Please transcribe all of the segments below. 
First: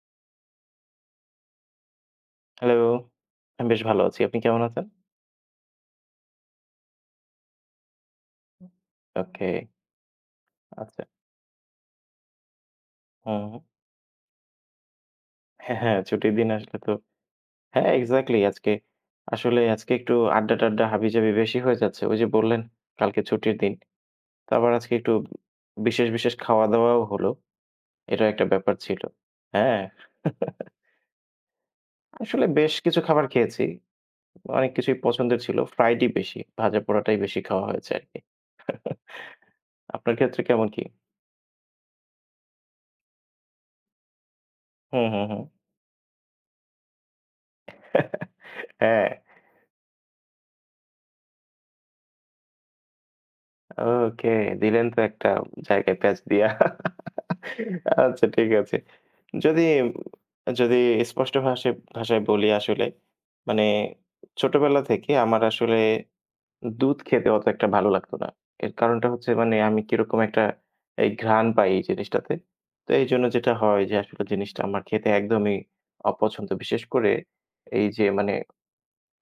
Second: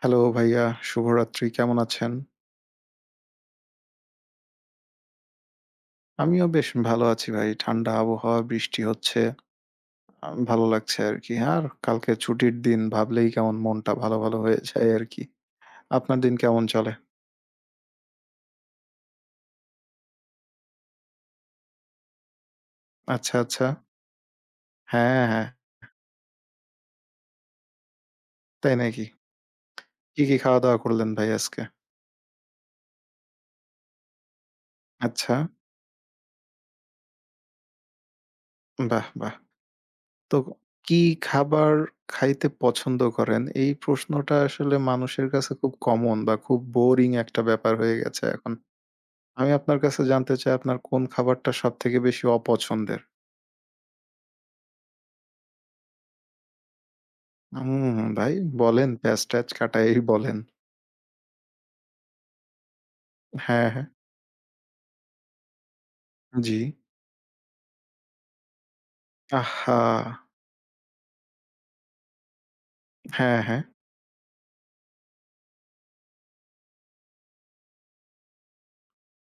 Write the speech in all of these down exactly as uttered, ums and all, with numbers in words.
Hello ভাইয়া, শুভরাত্রি। কেমন আছেন? হ্যালো। আমি বেশ ভালো আছি। আপনি কেমন আছেন? আমিও বেশ ভালো আছি ভাই। ঠান্ডা আবহাওয়া, বৃষ্টি হচ্ছে। ওকে, আ ভালো লাগছে আচ্ছা। আরকি। আর কালকে ছুটির দিন ভাবলেই হুম, কেমন হুম। মনটা ভালো, ভালো হয়ে যায় আরকি। হ্যাঁ, হ্যাঁ, আপনার ছুটির দিন দিন কেমন আসলে চলে? তো হ্যাঁ, এক্সাক্টলি আজকে আসলে আজকে একটু আড্ডা-টাড্ডা হাবিজাবি বেশি হয়ে যাচ্ছে। ওই যে বললেন কালকে আচ্ছা, ছুটির আচ্ছা। দিন। তো আবার আজকে একটু হ্যাঁ, হ্যাঁ। বিশেষ, বিশেষ খাওয়া-দাওয়াও হলো। এটাও একটা তাই ব্যাপার ছিল। নাকি? হ্যাঁ। কি, কি খাওয়া-দাওয়া করলেন ভাই আজকে? আসলে বেশ কিছু খাবার খেয়েছি। অনেক কিছুই আচ্ছা। পছন্দের ছিল। ফ্রাইডই বেশি। ভাজা-পোড়াটাই বেশি খাওয়া হয়েছে আরকি। বাহ! বাহ! আপনার তো ক্ষেত্রে কেমন কি? কি খাবার খাইতে পছন্দ করেন? এই প্রশ্নটা আসলে হুম, হুম, মানুষের হুম। কাছে খুব কমন বা খুব বোরিং একটা ব্যাপার হয়ে গেছে এখন। হ্যাঁ। আমি আপনার কাছে জানতে চাই আপনার কোন খাবারটা সবথেকে বেশি অপছন্দের? ওকে, দিলেন তো একটা জায়গায় প্যাঁচ দিয়া। হুম, আচ্ছা ভাই ঠিক আছে। বলেন প্যাঁচ-ট্যাঁচ যদি, কাটাই বলেন। যদি স্পষ্ট ভাষায় ভাষায় বলি আসলে, মানে হ্যাঁ, হ্যাঁ। ছোটবেলা থেকে আমার আসলে জি। দুধ খেতে অত একটা ভালো লাগতো না। এর কারণটা হচ্ছে মানে আমি আহা! কিরকম একটা এই ঘ্রাণ পাই এই জিনিসটাতে। তো এইজন্য হ্যাঁ, যেটা হ্যাঁ। হয় যে আসলে জিনিসটা আমার খেতে একদমই অপছন্দ। বিশেষ করে এই যে মানে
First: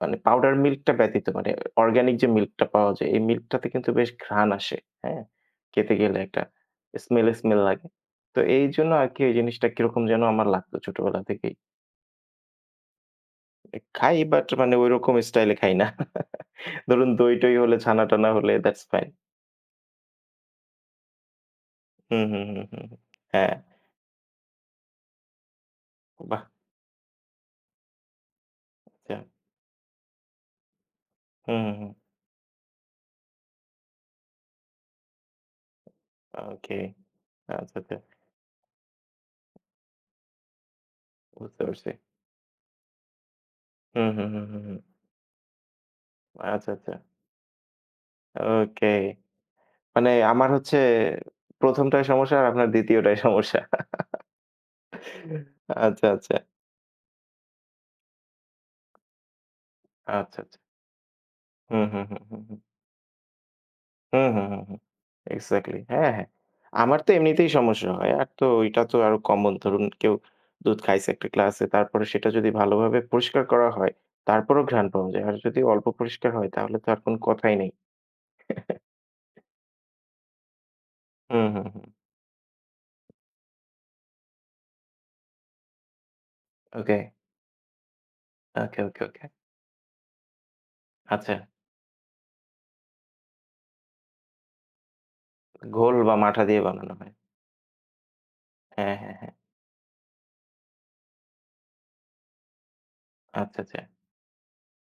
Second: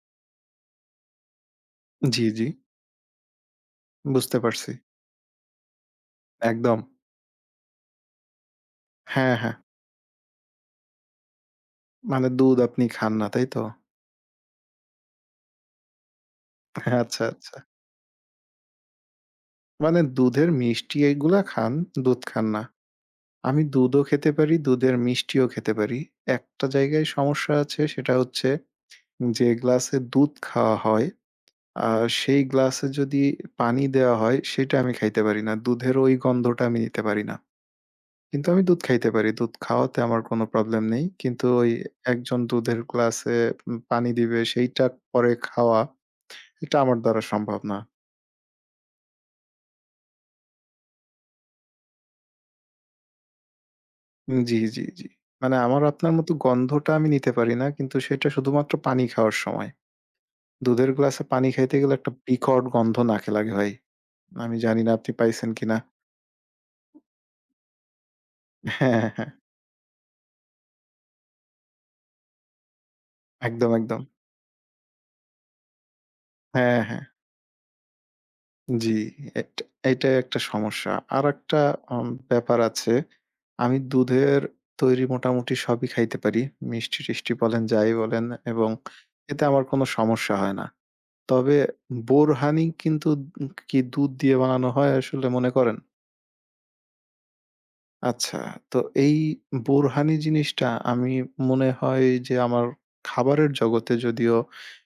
মানে পাউডার মিল্কটা ব্যতীত মানে অর্গানিক জি, যে জি। মিল্কটা পাওয়া যায়, এই মিল্কটাতে কিন্তু বেশ বুঝতে ঘ্রাণ পারছি। আসে। হ্যাঁ? খেতে গেলে একটা একদম। স্মেল, স্মেল লাগে। তো এইজন্য আরকি এই জন্য আর কি ওই হ্যাঁ, হ্যাঁ। জিনিসটা কিরকম যেন আমার লাগতো ছোটবেলা থেকেই। মানে দুধ আপনি খান না, তাই তো? এ খাই বাট মানে ঐরকম স্টাইলে খাই না। হ্যাঁ, ধরুন আচ্ছা, দই-টই আচ্ছা। হলে, ছানা-টানা হলে দ্যাটস ফাইন। মানে দুধের মিষ্টি এগুলা খান, দুধ হুম, হুম, খান হুম, না। হুম, হুম। হ্যাঁ, আমি দুধও খেতে পারি, দুধের মিষ্টিও খেতে পারি। বাহ! একটা জায়গায় সমস্যা আছে, সেটা হচ্ছে আচ্ছা। যে গ্লাসে দুধ খাওয়া হয় হুম, হুম, আ হুম। সেই গ্লাসে যদি পানি দেওয়া হয় সেটা আমি খাইতে পারি না। দুধের ওই গন্ধটা ওকে। আমি নিতে পারি না। আচ্ছা, আচ্ছা। কিন্তু আমি দুধ খাইতে পারি। দুধ খাওয়াতে আমার কোনো প্রবলেম নেই। কিন্তু বুঝতে ওই পারছি। একজন দুধের গ্লাসে উম হুম, পানি হুম, দিবে হুম, হুম, হুম। সেইটা পরে খাওয়া আচ্ছা, এটা আচ্ছা। আমার দ্বারা সম্ভব না। ওকে। মানে আমার হচ্ছে ১ম টায় সমস্যা আর আপনার ২য় টায় সমস্যা। উম জি, জি, জি। মানে আমার আচ্ছা, আপনার মতো আচ্ছা, গন্ধটা আমি নিতে পারি না। কিন্তু সেটা শুধুমাত্র পানি খাওয়ার সময়। আচ্ছা, আচ্ছা। দুধের গ্লাসে পানি খাইতে হুম, গেলে হুম, একটা হুম, হুম, হুম। বিকট গন্ধ নাকে লাগে ভাই। হুম, হুম, আমি হুম, হুম। জানি না আপনি পাইছেন কিনা? এক্সাক্টলি। হ্যাঁ, হ্যাঁ। আমার তো এমনিতেই সমস্যা হয়। আর তো এটা তো হ্যাঁ, আরো হ্যাঁ। হ্যাঁ। কমন ধরুন কেউ দুধ খাইছে একটা গ্লাসে তারপরে সেটা যদি ভালোভাবে পরিষ্কার করা একদম, হয়, একদম। তারপরেও ঘ্রাণ পাওয়া যায়। আর যদি অল্প পরিষ্কার হয় তাহলে হ্যাঁ, তো আর হ্যাঁ। কোন কথাই নেই। জি, এট এটাই একটা সমস্যা। হুম, আরেকটা হুম, হুম। উম ব্যাপার আছে। আমি দুধের তৈরি মোটামুটি সবই খাইতে পারি। ওকে, মিষ্টি-টিষ্টি বলেন, যাই বলেন, এবং ওকে, ওকে, ওকে। এতে আমার কোনো সমস্যা হয় না। আচ্ছা, তবে বোরহানি কিন্তু কি দুধ দিয়ে বানানো হয় আসলে মনে করেন? ঘোল বা মাঠা দিয়ে বানানো হয়। আচ্ছা, তো হ্যাঁ, হ্যাঁ, এই হ্যাঁ। বোরহানি জিনিসটা আমি মনে হয় যে আমার খাবারের আচ্ছা, আচ্ছা। জগতে, যদিও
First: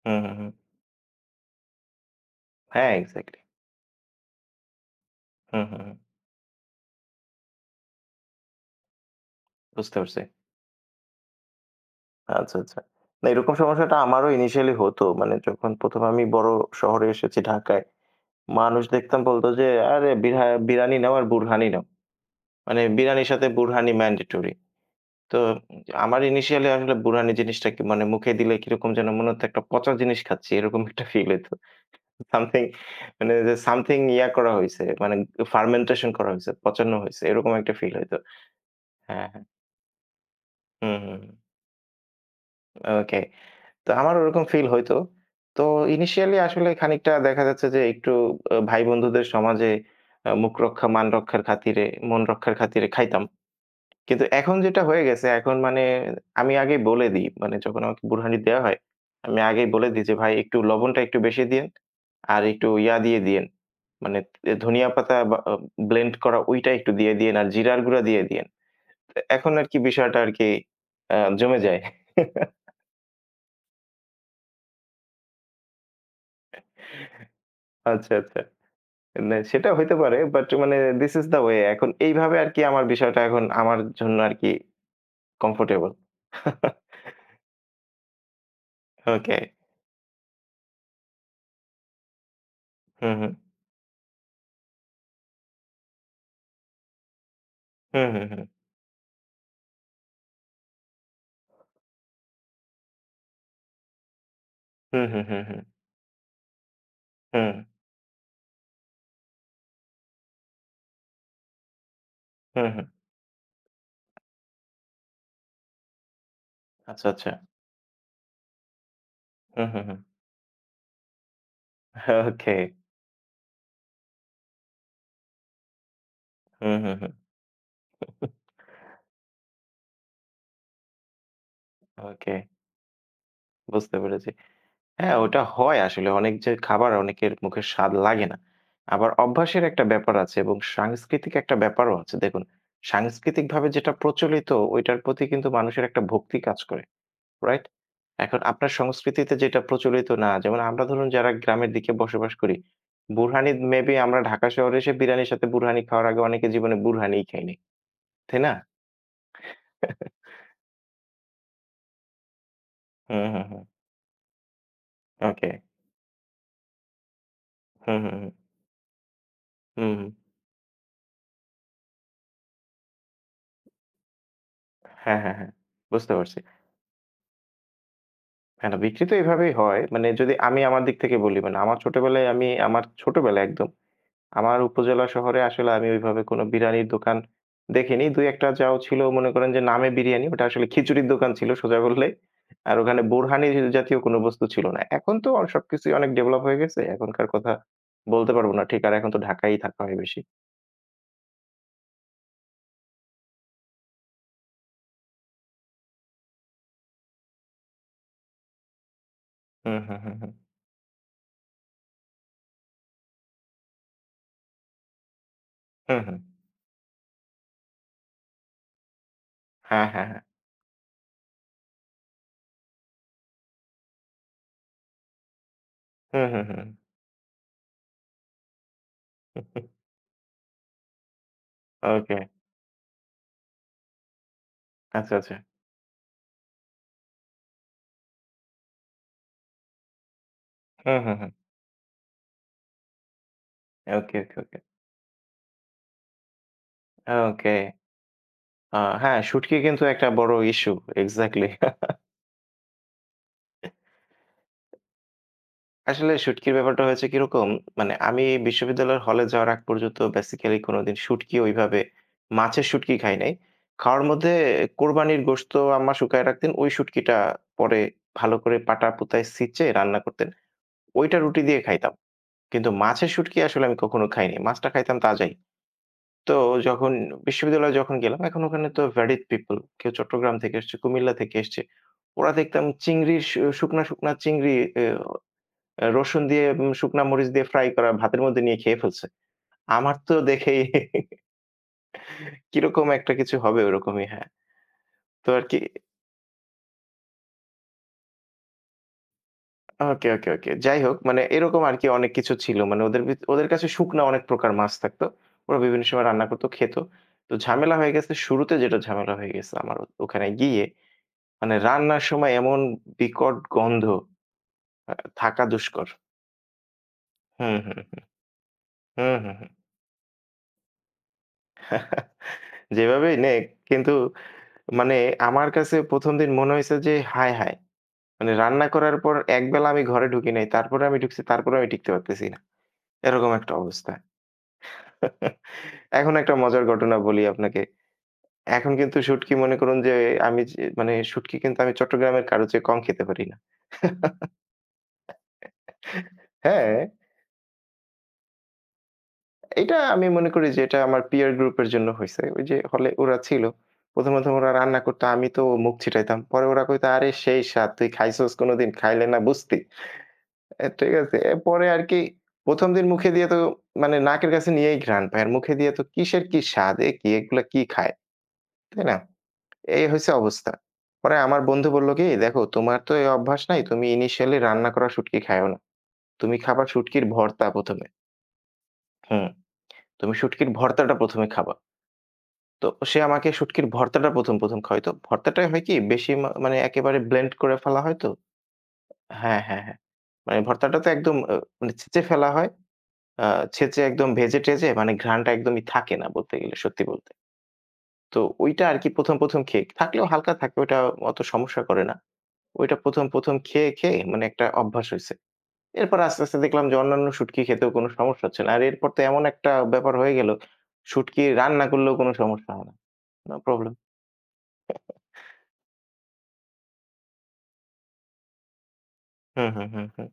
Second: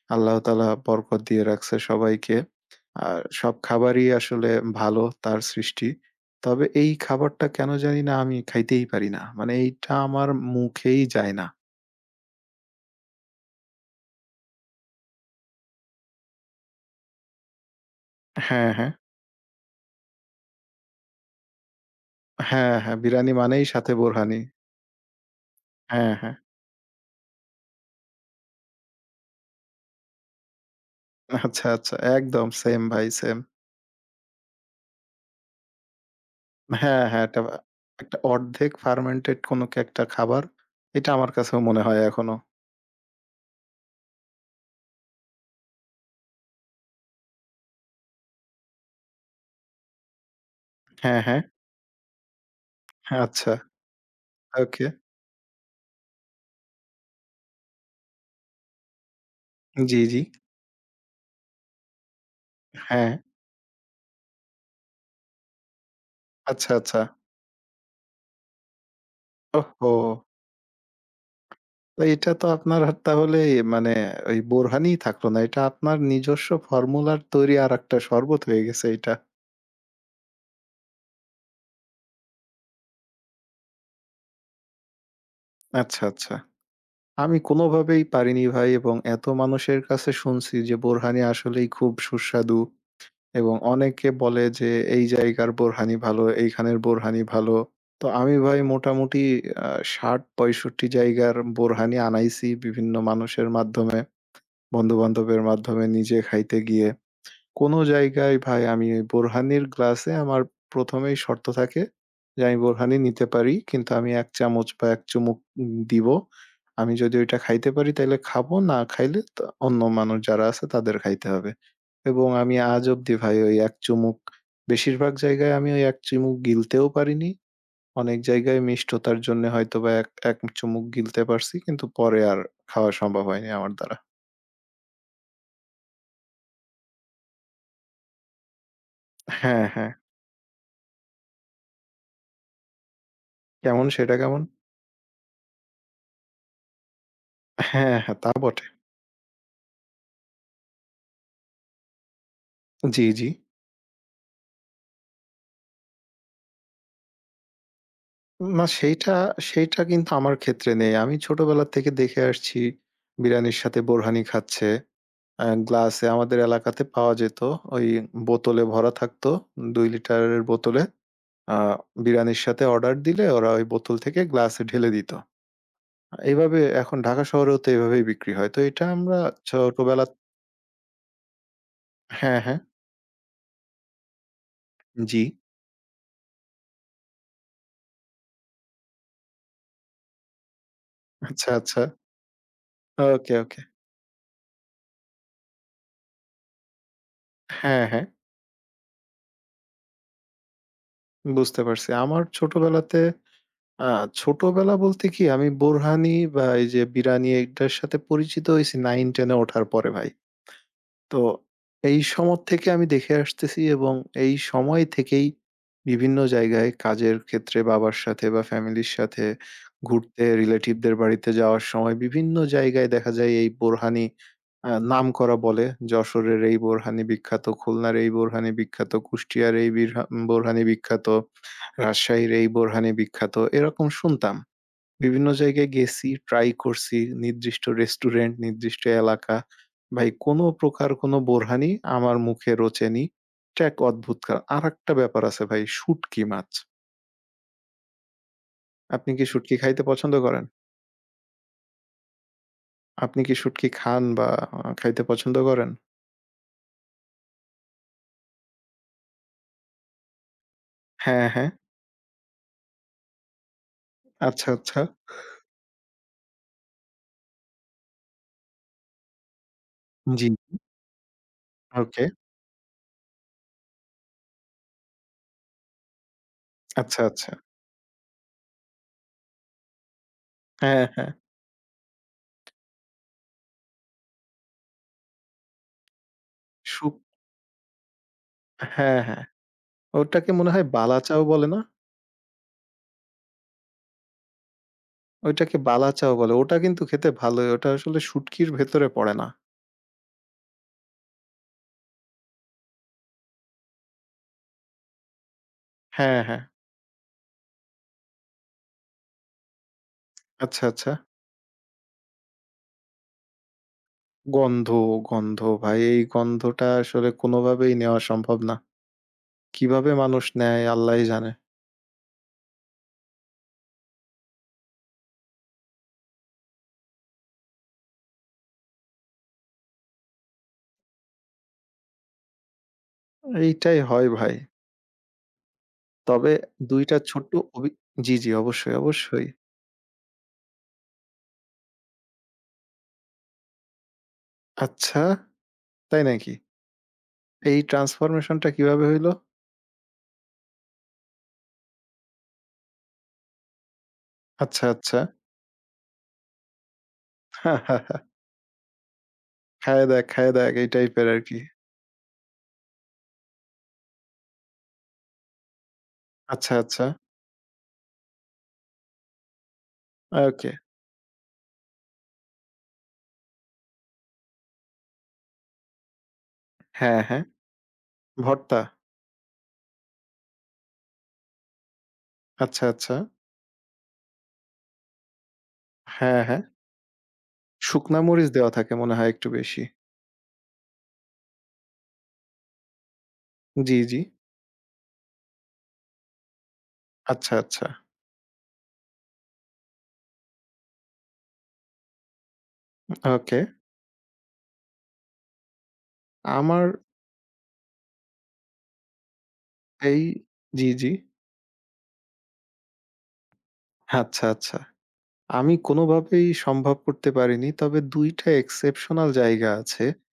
হুম, হুম, আল্লাহ হুম। তাআলা বরকত দিয়ে রাখছে সবাইকে। হ্যাঁ, আর এক্সাক্টলি। সব খাবারই আসলে ভালো, তার হুম, হুম, সৃষ্টি। হুম। তবে এই খাবারটা কেন জানি না আমি খাইতেই পারি না। মানে এইটা বুঝতে পারছি। আমার মুখেই যায় না। আচ্ছা, আচ্ছা। না এরকম সমস্যাটা আমারও initially হতো। মানে যখন ১ম আমি বড় শহরে এসেছি ঢাকায়, হ্যাঁ, মানুষ হ্যাঁ। দেখতাম বলত যে, "আরে বিরা বিরানি নাও আর বুরহানি নাও।" হ্যাঁ, মানে হ্যাঁ, বিরানির বিরানি সাথে মানেই বুরহানি সাথে বোরহানি। ম্যান্ডেটরি। তো হ্যাঁ, আমার হ্যাঁ। initially আসলে বুরহানি জিনিসটা কি মানে মুখে দিলে কিরকম যেন মনে হতো একটা পচা জিনিস খাচ্ছি। এরকম একটা ফিল হইতো। আচ্ছা, আচ্ছা। একদম সামথিং সেম ভাই, মানে সেম। যে সামথিং ইয়া করা হইছে মানে ফার্মেন্টেশন করা হইছে, পচানো হ্যাঁ, হইছে। হ্যাঁ। এটা এরকম আ একটা ফিল একটা হইতো। অর্ধেক হ্যাঁ, ফার্মেন্টেড হ্যাঁ। কোনো কে একটা খাবার। হুম, এটা হুম, আমার হুম। কাছেও মনে হয় এখনো। ওকে। তো আমার ওরকম ফিল হইতো। তো ইনিশিয়ালি আসলে খানিকটা দেখা যাচ্ছে যে একটু আ ভাই বন্ধুদের সমাজে আ মুখ রক্ষা মান হ্যাঁ, হ্যাঁ। রক্ষার খাতিরে, মন রক্ষার খাতিরে হ্যাঁ, খাইতাম। আচ্ছা। কিন্তু এখন যেটা ওকে। হয়ে গেছে এখন মানে আমি আগেই বলে দিই। মানে যখন আমাকে বুড়হানি দেয়া হয়, আমি আগেই বলে জি, দিই যে, জি। "ভাই একটু লবণটা একটু বেশি দিয়েন, আর একটু ইয়া হ্যাঁ। দিয়ে দিয়েন। মানে এ ধনিয়া পাতা বা আ ব্লেন্ড করা ওইটা আচ্ছা, একটু আচ্ছা। দিয়ে দিয়েন আর জিরার গুঁড়া দিয়ে দিয়েন।" এখন আরকি ওহহো! বিষয়টা আরকি আ জমে যায়। তো এটা তো আপনার আর তাহলে মানে ওই বোরহানি থাকলো না। এটা আপনার নিজস্ব ফর্মুলার তৈরি আরেকটা আচ্ছা, আচ্ছা। শরবত হয়ে গেছে এটা। না, সেটা হইতে পারে। বাট মানে দিস ইস দ্যা ওয়ে। এখন এইভাবে আরকি আমার বিষয়টা এখন আমার জন্য আরকি কমফোর্টেবল। আচ্ছা, আচ্ছা। আমি কোনোভাবেই পারিনি ভাই, এবং এত ওকে। মানুষের কাছে শুনছি যে বোরহানি আসলেই খুব সুস্বাদু। হুম, হুম। এবং অনেকে বলে যে, "এই জায়গার বোরহানি ভালো, এইখানের বোরহানি ভালো।" তো হুম, হুম, আমি হুম। ভাই মোটামুটি আ ষাট পঁয়ষট্টি জায়গার বোরহানি আনাইছি বিভিন্ন মানুষের মাধ্যমে, হুম, হুম, হুম, বন্ধু-বান্ধবের হুম। মাধ্যমে, নিজে খাইতে গিয়ে। হুম, কোনো জায়গায় ভাই আমি ওই বোরহানির গ্লাসে আমার ১ম এই শর্ত থাকে যে, আমি হুম, হুম। বোরহানি নিতে পারি কিন্তু আমি এক চামচ বা এক চুমুক উম দিবো। আমি আচ্ছা, যদি আচ্ছা। ওইটা খাইতে পারি তাইলে খাবো, না খাইলে তা হুম, অন্য হুম, হুম। মানুষ যারা আছে তাদের খাইতে হবে। এবং আমি ওকে। আজ অব্দি ভাই ওই এক চুমুক, বেশিরভাগ জায়গায় আমি ওই এক চুমুক হুম, গিলতেও হুম, হুম। পারিনি। অনেক জায়গায় মিষ্টতার জন্যে হয়তোবা এক এক চুমুক গিলতে পারছি কিন্তু পরে ওকে, আর খাওয়া সম্ভব হয়নি আমার দ্বারা। বুঝতে পেরেছি। হ্যাঁ, ওটা হয় আসলে। অনেক যে খাবার অনেকের মুখে স্বাদ লাগে না। আবার অভ্যাসের হ্যাঁ, একটা হ্যাঁ। ব্যাপার আছে এবং সাংস্কৃতিক একটা ব্যাপারও আছে। দেখুন, সাংস্কৃতিকভাবে কেমন, যেটা সেটা কেমন? প্রচলিত, ওইটার প্রতি কিন্তু মানুষের একটা ভক্তি কাজ করে। রাইট? হ্যাঁ, হ্যাঁ, তা এখন বটে। আপনার সংস্কৃতিতে যেটা প্রচলিত না, যেমন আমরা ধরুন যারা গ্রামের দিকে বসবাস করি, জি, জি। বুরহানি মেবি আমরা ঢাকা শহরে এসে বিরিয়ানির সাথে বুরহানি খাওয়ার আগে অনেকে জীবনে বুরহানিই খাইনি। তাই না? না সেইটা, সেইটা, কিন্তু আমার ক্ষেত্রে নেই। আমি ছোটবেলা থেকে দেখে আসছি হুম, হুম, বিরিয়ানির হুম। সাথে বোরহানি খাচ্ছে। অ্যা ওকে। গ্লাসে আমাদের এলাকাতে পাওয়া যেত। ওই হুম, হুম, হুম। বোতলে ভরা থাকতো দুই হুম, হুম। লিটারের বোতলে। আ বিরানির সাথে অর্ডার দিলে ওরা ওই বোতল থেকে গ্লাসে ঢেলে দিত। হ্যাঁ, হ্যাঁ, হ্যাঁ। বুঝতে পারছি। এভাবে এখন ঢাকা শহরেও তো এভাবেই বিক্রি হয়। তো হ্যাঁ, না এটা বিক্রি তো আমরা এভাবেই হয়। ছোটবেলা। মানে যদি আমি আমার দিক থেকে বলি, মানে আমার ছোটবেলায় হ্যাঁ, আমি হ্যাঁ। আমার ছোটবেলায় একদম আমার উপজেলা জি। শহরে আসলে আমি ওইভাবে কোনো বিরিয়ানির দোকান দেখিনি। দুই এক টা যাও ছিল মনে করেন যে নামে বিরিয়ানি, ওটা আসলে খিচুড়ির দোকান ছিল আচ্ছা, সোজা আচ্ছা। বললে। আর ওখানে ওকে, বোরহানি ওকে। জাতীয় কোনো বস্তু ছিল না। এখন তো সবকিছুই অনেক ডেভেলপ হয়ে গেছে। এখনকার কথা হ্যাঁ, হ্যাঁ। বলতে পারব না ঠিক। আর এখন তো ঢাকায়ই থাকা হয় বেশি। বুঝতে পারছি। আমার ছোটবেলাতে আ ছোটবেলা বলতে কি, আমি বোরহানি বা এই যে বিরানি এটার সাথে পরিচিত হইছি নাইন টেন এ ওঠার হুম, পরে হুম, ভাই। হুম, হুম। তো এই সমর থেকে আমি দেখে আসতেছি, এবং এই সময় থেকেই হুম, হুম। বিভিন্ন জায়গায় কাজের ক্ষেত্রে বাবার সাথে বা ফ্যামিলির সাথে হ্যাঁ, হ্যাঁ, হ্যাঁ। ঘুরতে, রিলেটিভদের বাড়িতে যাওয়ার সময় বিভিন্ন জায়গায় দেখা যায় এই বোরহানি আ নামকরা বলে, হুম, যশোরের হুম, এই হুম। বোরহানি বিখ্যাত, খুলনার এই বোরহানি বিখ্যাত, কুষ্টিয়ার এই বিরহা বোরহানি বিখ্যাত, ওকে। রাজশাহীর এই বোরহানি বিখ্যাত, এরকম শুনতাম। আচ্ছা, বিভিন্ন আচ্ছা। জায়গায় গেছি, ট্রাই করছি, নির্দিষ্ট রেস্টুরেন্ট, নির্দিষ্ট এলাকা। ভাই কোনো প্রকার হুম, হুম, কোনো হুম। বোরহানি আমার মুখে রোচেনি। এটা এক ওকে, অদ্ভুত কা ওকে, ওকে। আরেকটা ব্যাপার আছে ভাই, শুঁটকি মাছ। ওকে। আ আপনি হ্যাঁ, কি শুঁটকি শুটকি কিন্তু খাইতে একটা পছন্দ বড় করেন? ইস্যু। এক্সাক্টলি। আপনি কি শুঁটকি খান বা আ খাইতে পছন্দ করেন? আসলে শুটকির ব্যাপারটা হয়েছে কিরকম, মানে আমি বিশ্ববিদ্যালয়ের হলে যাওয়ার আগ পর্যন্ত বেসিক্যালি কোনোদিন হ্যাঁ, শুটকি হ্যাঁ। ওইভাবে মাছের শুটকি খাই নাই। খাওয়ার মধ্যে আচ্ছা, আচ্ছা। কোরবানির গোশত আম্মা শুকায় রাখতেন। ওই শুটকিটা পরে ভালো করে পাটা-পুতায় ছেঁচে রান্না জি। করতেন। ওইটা রুটি দিয়ে খাইতাম। ওকে। কিন্তু মাছের শুটকি আসলে আমি কখনো খাইনি। মাছটা খাইতাম তাজাই। তো যখন আচ্ছা, আচ্ছা। বিশ্ববিদ্যালয়ে যখন গেলাম, এখন ওখানে তো ভ্যারিড পিপল। কেউ চট্টগ্রাম থেকে এসছে, হ্যাঁ, হ্যাঁ। কুমিল্লা থেকে এসছে। ওরা দেখতাম চিংড়ির শু শুকনা, শুকনা চিংড়ি এ অ্যা রসুন দিয়ে উম শুক শুকনা মরিচ দিয়ে ফ্রাই করা ভাতের মধ্যে নিয়ে খেয়ে হ্যাঁ, ফেলছে। হ্যাঁ। আমার তো ওটাকে মনে দেখেই হয় বালাচাও বলে না? কিরকম একটা কিছু হবে ওরকমই, হ্যাঁ। তো ওইটাকে আরকি বালাচাও বলে। ওটা কিন্তু খেতে ভালোই। ওটা আসলে শুঁটকির ভেতরে পড়ে না। ওকে, ওকে, ওকে। যাই হোক মানে এরকম আরকি অনেক কিছু ছিল। মানে ওদের ভিত ওদের কাছে শুকনা অনেক প্রকার মাছ থাকতো। ওরা বিভিন্ন সময় হ্যাঁ, রান্না হ্যাঁ। করত, খেত। তো ঝামেলা হয়ে গেছে শুরুতে যেটা ঝামেলা হয়ে গেছে আমার ও ওখানে আচ্ছা, গিয়ে আচ্ছা। মানে রান্নার সময় এমন বিকট গন্ধ গন্ধ, আ গন্ধ থাকা ভাই, দুষ্কর। এই গন্ধটা আসলে হুম, কোনোভাবেই হুম, নেওয়া সম্ভব না। হুম, হুম, হুম, কিভাবে মানুষ নেয় আল্লাহই জানে। হুম। যেভাবেই নে কিন্তু মানে আমার কাছে ১ম দিন মনে হইছে যে, হায়, হায়! মানে রান্না করার পর একবেলা আমি ঘরে ঢুকি নাই। তারপরে আমি ঢুকছি, তারপরেও আমি টিকতে পারতেছি না। এরকম একটা এইটাই অবস্থা। হয় ভাই। এখন তবে একটা মজার দুই ঘটনা টা বলি ছোট্ট আপনাকে। অভি জি, জি, এখন অবশ্যই, কিন্তু অবশ্যই। শুটকি মনে করুন যে আমি যে মানে শুটকি কিন্তু আমি চট্টগ্রামের কারো চেয়ে কম খেতে পারি না। আচ্ছা, তাই নাকি? হ্যাঁ, এই ট্রান্সফরমেশন টা কিভাবে হইল? এটা আমি মনে করি যে এটা আমার পিয়ার গ্রুপের জন্য হইছে। ওই যে হলে ওরা ছিল। ১ম, ১ম ওরা আচ্ছা, রান্না আচ্ছা। করত, আমি তো মুখ ছিটাইতাম। পরে ওরা কইতো, "আরে সেই স্বাদ! তুই খাইছস কোনোদিন? খাইলে না বুঝতি।" খায়ে দেখ, খায়ে দেখ, অ্যা এই ঠিক টাইপের আছে। আরকি। এরপরে আর কি ১ম দিন মুখে দিয়ে তো মানে নাকের কাছে নিয়েই ঘ্রাণ পায়। আর মুখে দিয়ে তো কিসের কি আচ্ছা, স্বাদ, আচ্ছা। এ কি এগুলা কি খায়? তাই না? এই হইছে ওকে। অবস্থা। পরে আমার বন্ধু বলল কি, "দেখো তোমার তো এই অভ্যাস নাই। তুমি initially রান্না করা শুটকি খাইও না। তুমি খাবা হ্যাঁ, শুটকির হ্যাঁ। ভর্তা ১ম এ। ভর্তা। হুম, তুমি শুটকির ভর্তাটা ১ম এ খাবা।" আচ্ছা, তো আচ্ছা। সে আমাকে শুটকির ভর্তাটা ১ম, ১ম খাওয়াইতো। ভর্তাটাই হয় কি বেশি হ্যাঁ, মা হ্যাঁ। মানে একেবারে ব্লেন্ড করে ফেলা হয় শুকনা তো মরিচ দেওয়া থাকে মনে হয় একটু হ্যাঁ, হ্যাঁ, বেশি। হ্যাঁ। মানে ভর্তাটা তো একদম অ মানে ছেঁচে ফেলা হয়। আ জি, ছেঁচে জি। একদম ভেজে-টেজে মানে ঘ্রাণটা একদমই থাকে না বলতে গেলে, সত্যি বলতে। আচ্ছা, আচ্ছা। তো ওইটা আরকি ১ম, ১ম খেয়ে থাকলেও হালকা থাকে, ওইটা অত সমস্যা করে না। ওইটা ১ম, ১ম ওকে। খেয়ে, খেয়ে মানে একটা অভ্যাস হইছে। এরপর আস্তে, আস্তে আমার দেখলাম যে অন্যান্য শুটকি খেতেও কোনো সমস্যা হচ্ছে না। আর এরপর তো এমন একটা ব্যাপার এই হয়ে গেল, জি, জি। শুটকি রান্না করলেও কোনো সমস্যা হয় না। No problem. আচ্ছা, আচ্ছা। আমি কোনোভাবেই সম্ভব করতে পারিনি। তবে দুই টা এক্সেপশনাল হুম, জায়গা হুম, আছে। হুম, হুম।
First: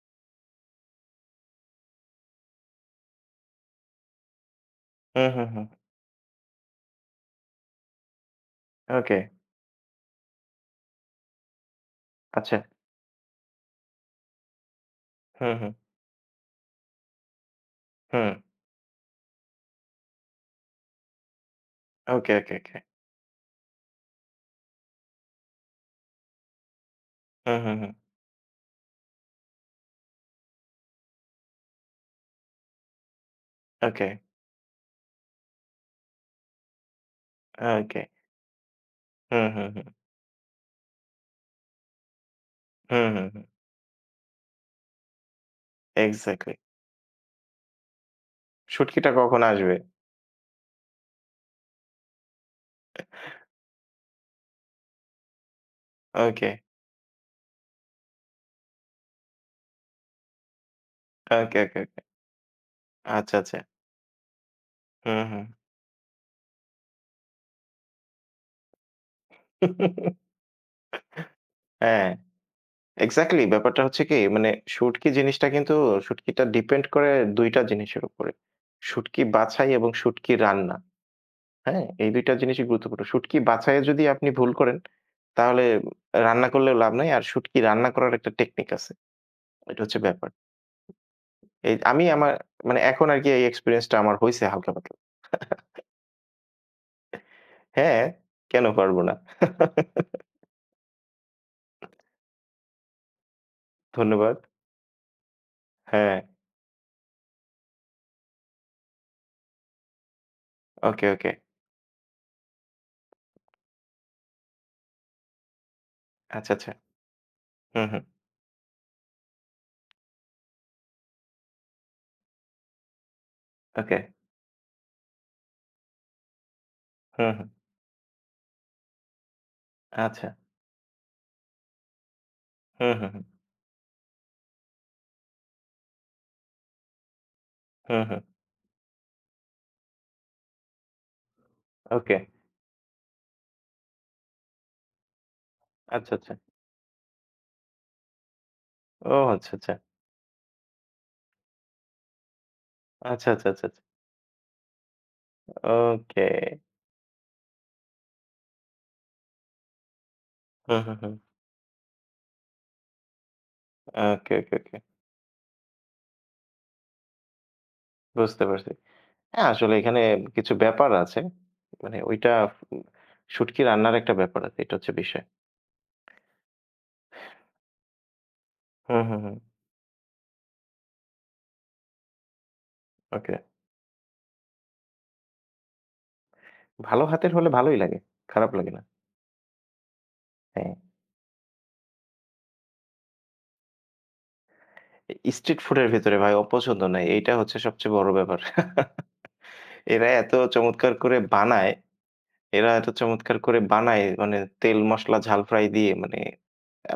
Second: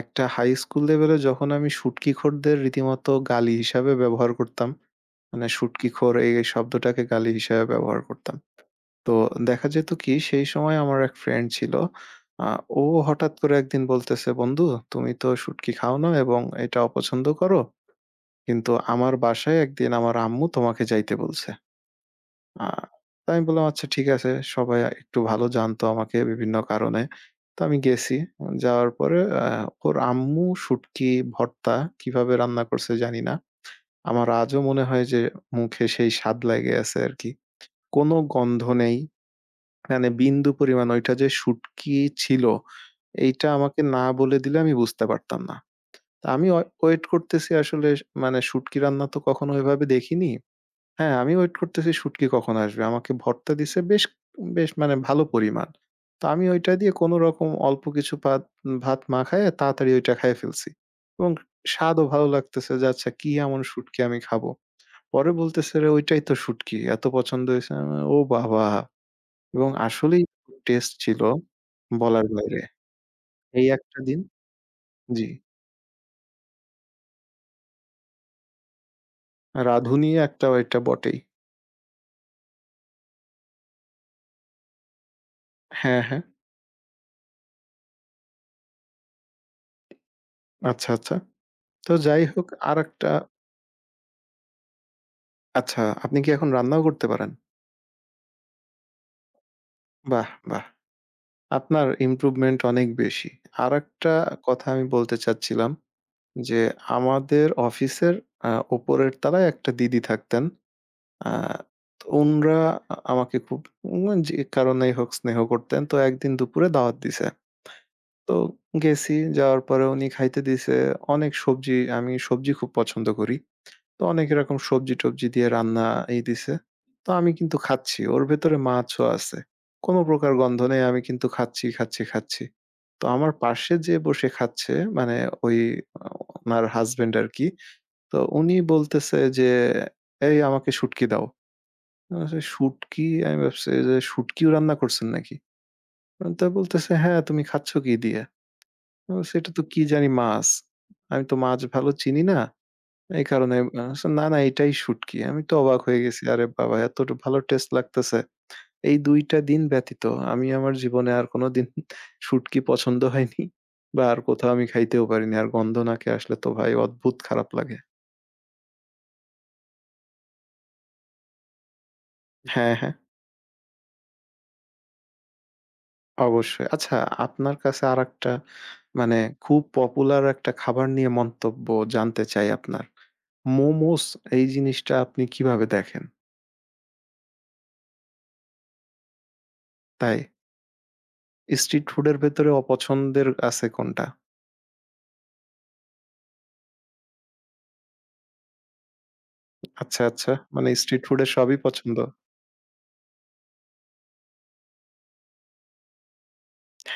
একটা হাই স্কুল লেভেলে যখন আমি শুটকিখোরদের রীতিমতো গালি হিসাবে ব্যবহার করতাম। হুম, হুম, মানে হুম। শুটকিখোর, এই শব্দটাকে গালি হিসাবে ব্যবহার করতাম। তো ওকে। দেখা যেত কি সেই সময় আমার এক ফ্রেন্ড ছিল। আ আচ্ছা। ও হঠাৎ করে একদিন বলতেছে, "বন্ধু, তুমি তো হুম, হুম, শুটকি খাও না এবং এটা অপছন্দ করো। হুম। কিন্তু আমার বাসায় একদিন আমার আম্মু তোমাকে যাইতে বলছে।" ওকে, ওকে, আ ওকে। তো আমি বললাম, "আচ্ছা ঠিক আছে।" সবাই একটু ভালো জানতো আমাকে বিভিন্ন কারণে। হুম, তো হুম, আমি হুম। গেছি। যাওয়ার পরে আ ওর আম্মু শুটকি ভর্তা কিভাবে রান্না করছে জানি না। ওকে, আমার আজও মনে হয় যে মুখে সেই স্বাদ লেগে আছে আরকি। ওকে। কোনো গন্ধ নেই। হুম, হুম, হুম। মানে বিন্দু পরিমাণ ওইটা যে শুটকি ছিল, হুম, হুম, হুম। এইটা আমাকে না বলে দিলে আমি বুঝতে পারতাম না। তা আমি এক্সাক্টলি। ওয়ে ওয়েট করতেছি আসলে, মানে শুটকি রান্না শুটকিটা তো কখন কখনো আসবে? এভাবে দেখিনি। হ্যাঁ, আমি ওয়েট করতেছি শুটকি কখন আসবে। আমাকে ভর্তা দিছে বেশ, বেশ মানে ভালো পরিমাণ। তো আমি ওকে, ওইটা দিয়ে কোন রকম অল্প কিছু ভাত, ভাত মাখায়ে তাড়াতাড়ি ওইটা খাইয়ে ফেলছি। এবং ওকে, ওকে, ওকে। স্বাদও ভালো লাগতেছে যে আচ্ছা কি আচ্ছা, আচ্ছা। এমন শুটকি আমি খাবো। হুম, পরে হুম। বলতেছে রে ওইটাই তো শুটকি। এত পছন্দ হয়েছে। আমি বললাম, ও বাবা! এবং আসলেই টেস্ট ছিল হ্যাঁ, বলার বাইরে। এক্সাক্টলি এই ব্যাপারটা একটা হচ্ছে কি দিন। মানে শুটকি জি, জিনিসটা কিন্তু শুটকিটা ডিপেন্ড করে দুই টা জিনিসের উপরে। শুটকি বাছাই এবং রাঁধুনি শুটকি একটা রান্না। ওইটা বটেই। হ্যাঁ? এই দুই টা জিনিসই গুরুত্বপূর্ণ। শুটকি বাছাইয়ে যদি আপনি ভুল করেন তাহলে হ্যাঁ, হ্যাঁ। রান্না করলেও লাভ নাই। আর শুটকি রান্না করার একটা টেকনিক আছে। এটা হচ্ছে ব্যাপার। আচ্ছা, আচ্ছা। এই তো আমি যাই আমার হোক মানে এখন আরেকটা। আরকি এই এক্সপেরিয়েন্সটা আমার হইছে হালকা পাতলা। আচ্ছা, আপনি কি এখন রান্নাও করতে পারেন? হ্যাঁ, কেন পারব না? বাহ! বাহ! আপনার ইমপ্রুভমেন্ট অনেক বেশি। আরেকটা ধন্যবাদ। কথা আমি বলতে চাচ্ছিলাম হ্যাঁ। যে, আমাদের অফিসের আ উপরের তলায় একটা দিদি থাকতেন। ওকে, ওকে। আ তো উনরা আ আমাকে খুব উম যে কারণেই হোক স্নেহ করতেন। তো একদিন আচ্ছা, দুপুরে আচ্ছা। দাওয়াত দিছে। হুম, হুম। তো গেছি, যাওয়ার পরে উনি খাইতে দিছে অনেক সবজি। আমি সবজি খুব পছন্দ করি। ওকে। তো অনেক এরকম সবজি-টবজি দিয়ে রান্না এই দিছে। তো আমি হুম, হুম। কিন্তু খাচ্ছি। ওর ভেতরে মাছও আছে। কোন আচ্ছা। প্রকার গন্ধ নেই। আমি কিন্তু খাচ্ছি, খাচ্ছি, খাচ্ছি। হুম, তো হুম, হুম। আমার পাশে যে বসে খাচ্ছে মানে ওই আ ওনার হাসব্যান্ড আরকি। হুম, তো হুম। উনি বলতেছে যে, "এই আমাকে শুটকি দাও।" ওকে। আমি বলছি, "শুটকি?" আমি ভাবছি যে শুটকিও রান্না করছেন নাকি? আচ্ছা, আচ্ছা। তো বলতেছে, "হ্যাঁ, তুমি খাচ্ছ কি দিয়ে?" আমি ও বলছি, আচ্ছা, "এটা তো আচ্ছা। কি জানি মাছ। আমি তো মাছ ভালো চিনি না।" এই আচ্ছা, আচ্ছা, কারণে আচ্ছা, আচ্ছা। আ না, না, এটাই শুটকি। আমি তো অবাক হয়ে গেছি। ওকে। আরে বাবা! এত ভালো টেস্ট লাগতেছে। এই দুই টা দিন ব্যতীত আমি আমার হুম, হুম, জীবনে হুম। আর কোনদিন শুটকি পছন্দ হয়নি বা আর ওকে, কোথাও ওকে, আমি ওকে। খাইতেও পারিনি। আর গন্ধ নাকে আসলে তো ভাই অদ্ভুত খারাপ লাগে। বুঝতে পারছি। হ্যাঁ, আসলে এখানে কিছু ব্যাপার আছে। মানে ওইটা হ্যাঁ, উম হ্যাঁ, শুটকি রান্নার একটা ব্যাপার আছে। এটা হচ্ছে বিষয়। অবশ্যই। আচ্ছা আপনার কাছে আরেকটা হুম, মানে হুম, হুম। খুব পপুলার একটা খাবার নিয়ে মন্তব্য জানতে চাই আপনার। ওকে। মোমোস এই জিনিসটা আপনি কিভাবে দেখেন? ভালো হাতের হলে ভালোই লাগে। খারাপ লাগে না। তাই? হ্যাঁ। স্ট্রিট ফুড এর ভেতরে অপছন্দের আছে কোনটা? এ স্ট্রিট ফুড এর ভেতরে ভাই অপছন্দ নাই। এইটা হচ্ছে সবচেয়ে বড় ব্যাপার। আচ্ছা, এরা আচ্ছা। এত মানে চমৎকার স্ট্রিট করে ফুডের সবই বানায় পছন্দ। এরা এত চমৎকার করে বানায় মানে তেল, মসলা, ঝাল ফ্রাই দিয়ে মানে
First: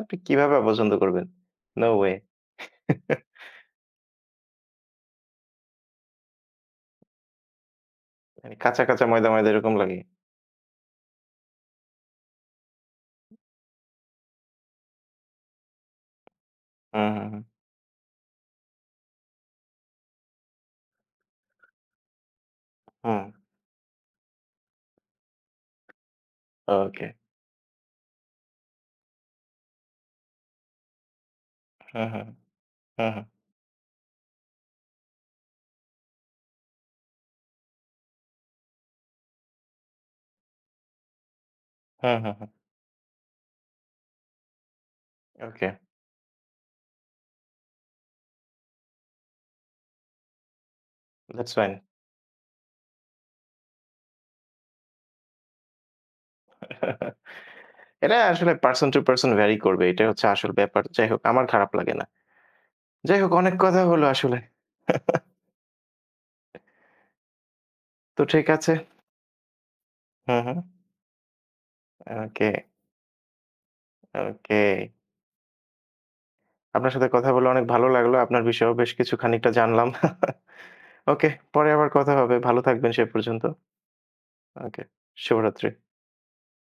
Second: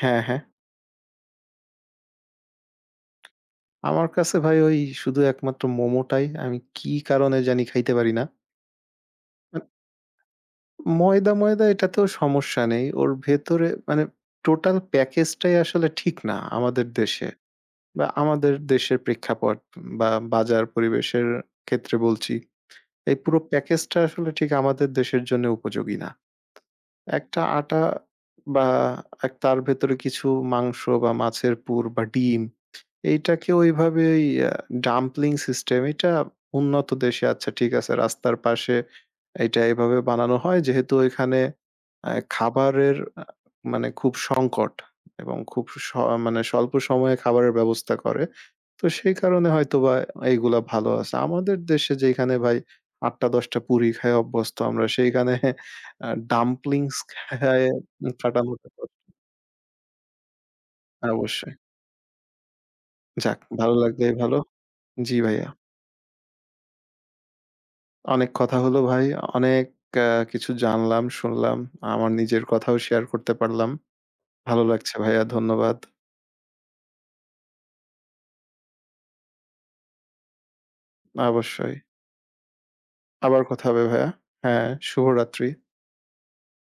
আপনি হ্যাঁ। কিভাবে অপছন্দ করবেন? No way. আমার কাছে ভাই ওই শুধু একমাত্র মোমোটাই আমি কি কারণে জানি খাইতে পারি না। মানে কাঁচা, কাঁচা ময়দা, ময়দা মানে এরকম লাগে। ময়দা, ময়দা এটাতেও সমস্যা নেই। ওর ভেতরে মানে টোটাল প্যাকেজটাই আসলে ঠিক না আমাদের হুম, হুম, দেশে হুম, বা আমাদের দেশের প্রেক্ষাপট বা বাজার পরিবেশের ক্ষেত্রে বলছি। এই হুম। পুরো প্যাকেজটা আসলে ঠিক আমাদের দেশের জন্য উপযোগী না। ওকে। একটা আটা বা এক তার ভেতরে কিছু মাংস বা মাছের পুর হুম, বা হুম, ডিম হুম, হুম, এইটাকে ওইভাবে ওই আ ডাম্পলিং সিস্টেম এটা উন্নত দেশে, আচ্ছা ঠিক আছে রাস্তার পাশে এটা এভাবে বানানো হয় যেহেতু ওইখানে আ হুম, হুম, হুম। খাবারের আ মানে খুব সংকট এবং খুব ওকে। স মানে স্বল্প সময়ে খাবারের ব্যবস্থা করে। তো সেই কারণে হয়তোবা এইগুলা ভালো আছে। দ্যাটস আমাদের ফাইন। দেশে যেখানে ভাই আট দশটা পুরি খায় অভ্যস্ত আমরা, সেইখানে আ ডাম্পলিংস খায়ে এটা আসলে কাটানোটা পারসন কষ্ট। টু পারসন ভ্যারি করবে। এটাই হচ্ছে আসল ব্যাপার। যাই হোক আমার অবশ্যই। খারাপ লাগে না। যাই হোক যাক, অনেক ভালো কথা হলো লাগলেই আসলে। ভালো। জি ভাইয়া। তো অনেক ঠিক কথা আছে। হলো ভাই। অনেক আ হুম, কিছু হুম। জানলাম, শুনলাম। আমার নিজের ওকে, কথাও শেয়ার করতে পারলাম। ওকে। ভালো লাগছে ভাইয়া, ধন্যবাদ। আপনার সাথে কথা বলে অনেক ভালো লাগলো। আপনার বিষয়েও বেশ কিছু খানিকটা জানলাম। ওকে, পরে অবশ্যই। আবার কথা হবে। ভালো থাকবেন সে আবার পর্যন্ত। কথা হবে ভাইয়া। হ্যাঁ, ওকে, শুভরাত্রি। শুভরাত্রি।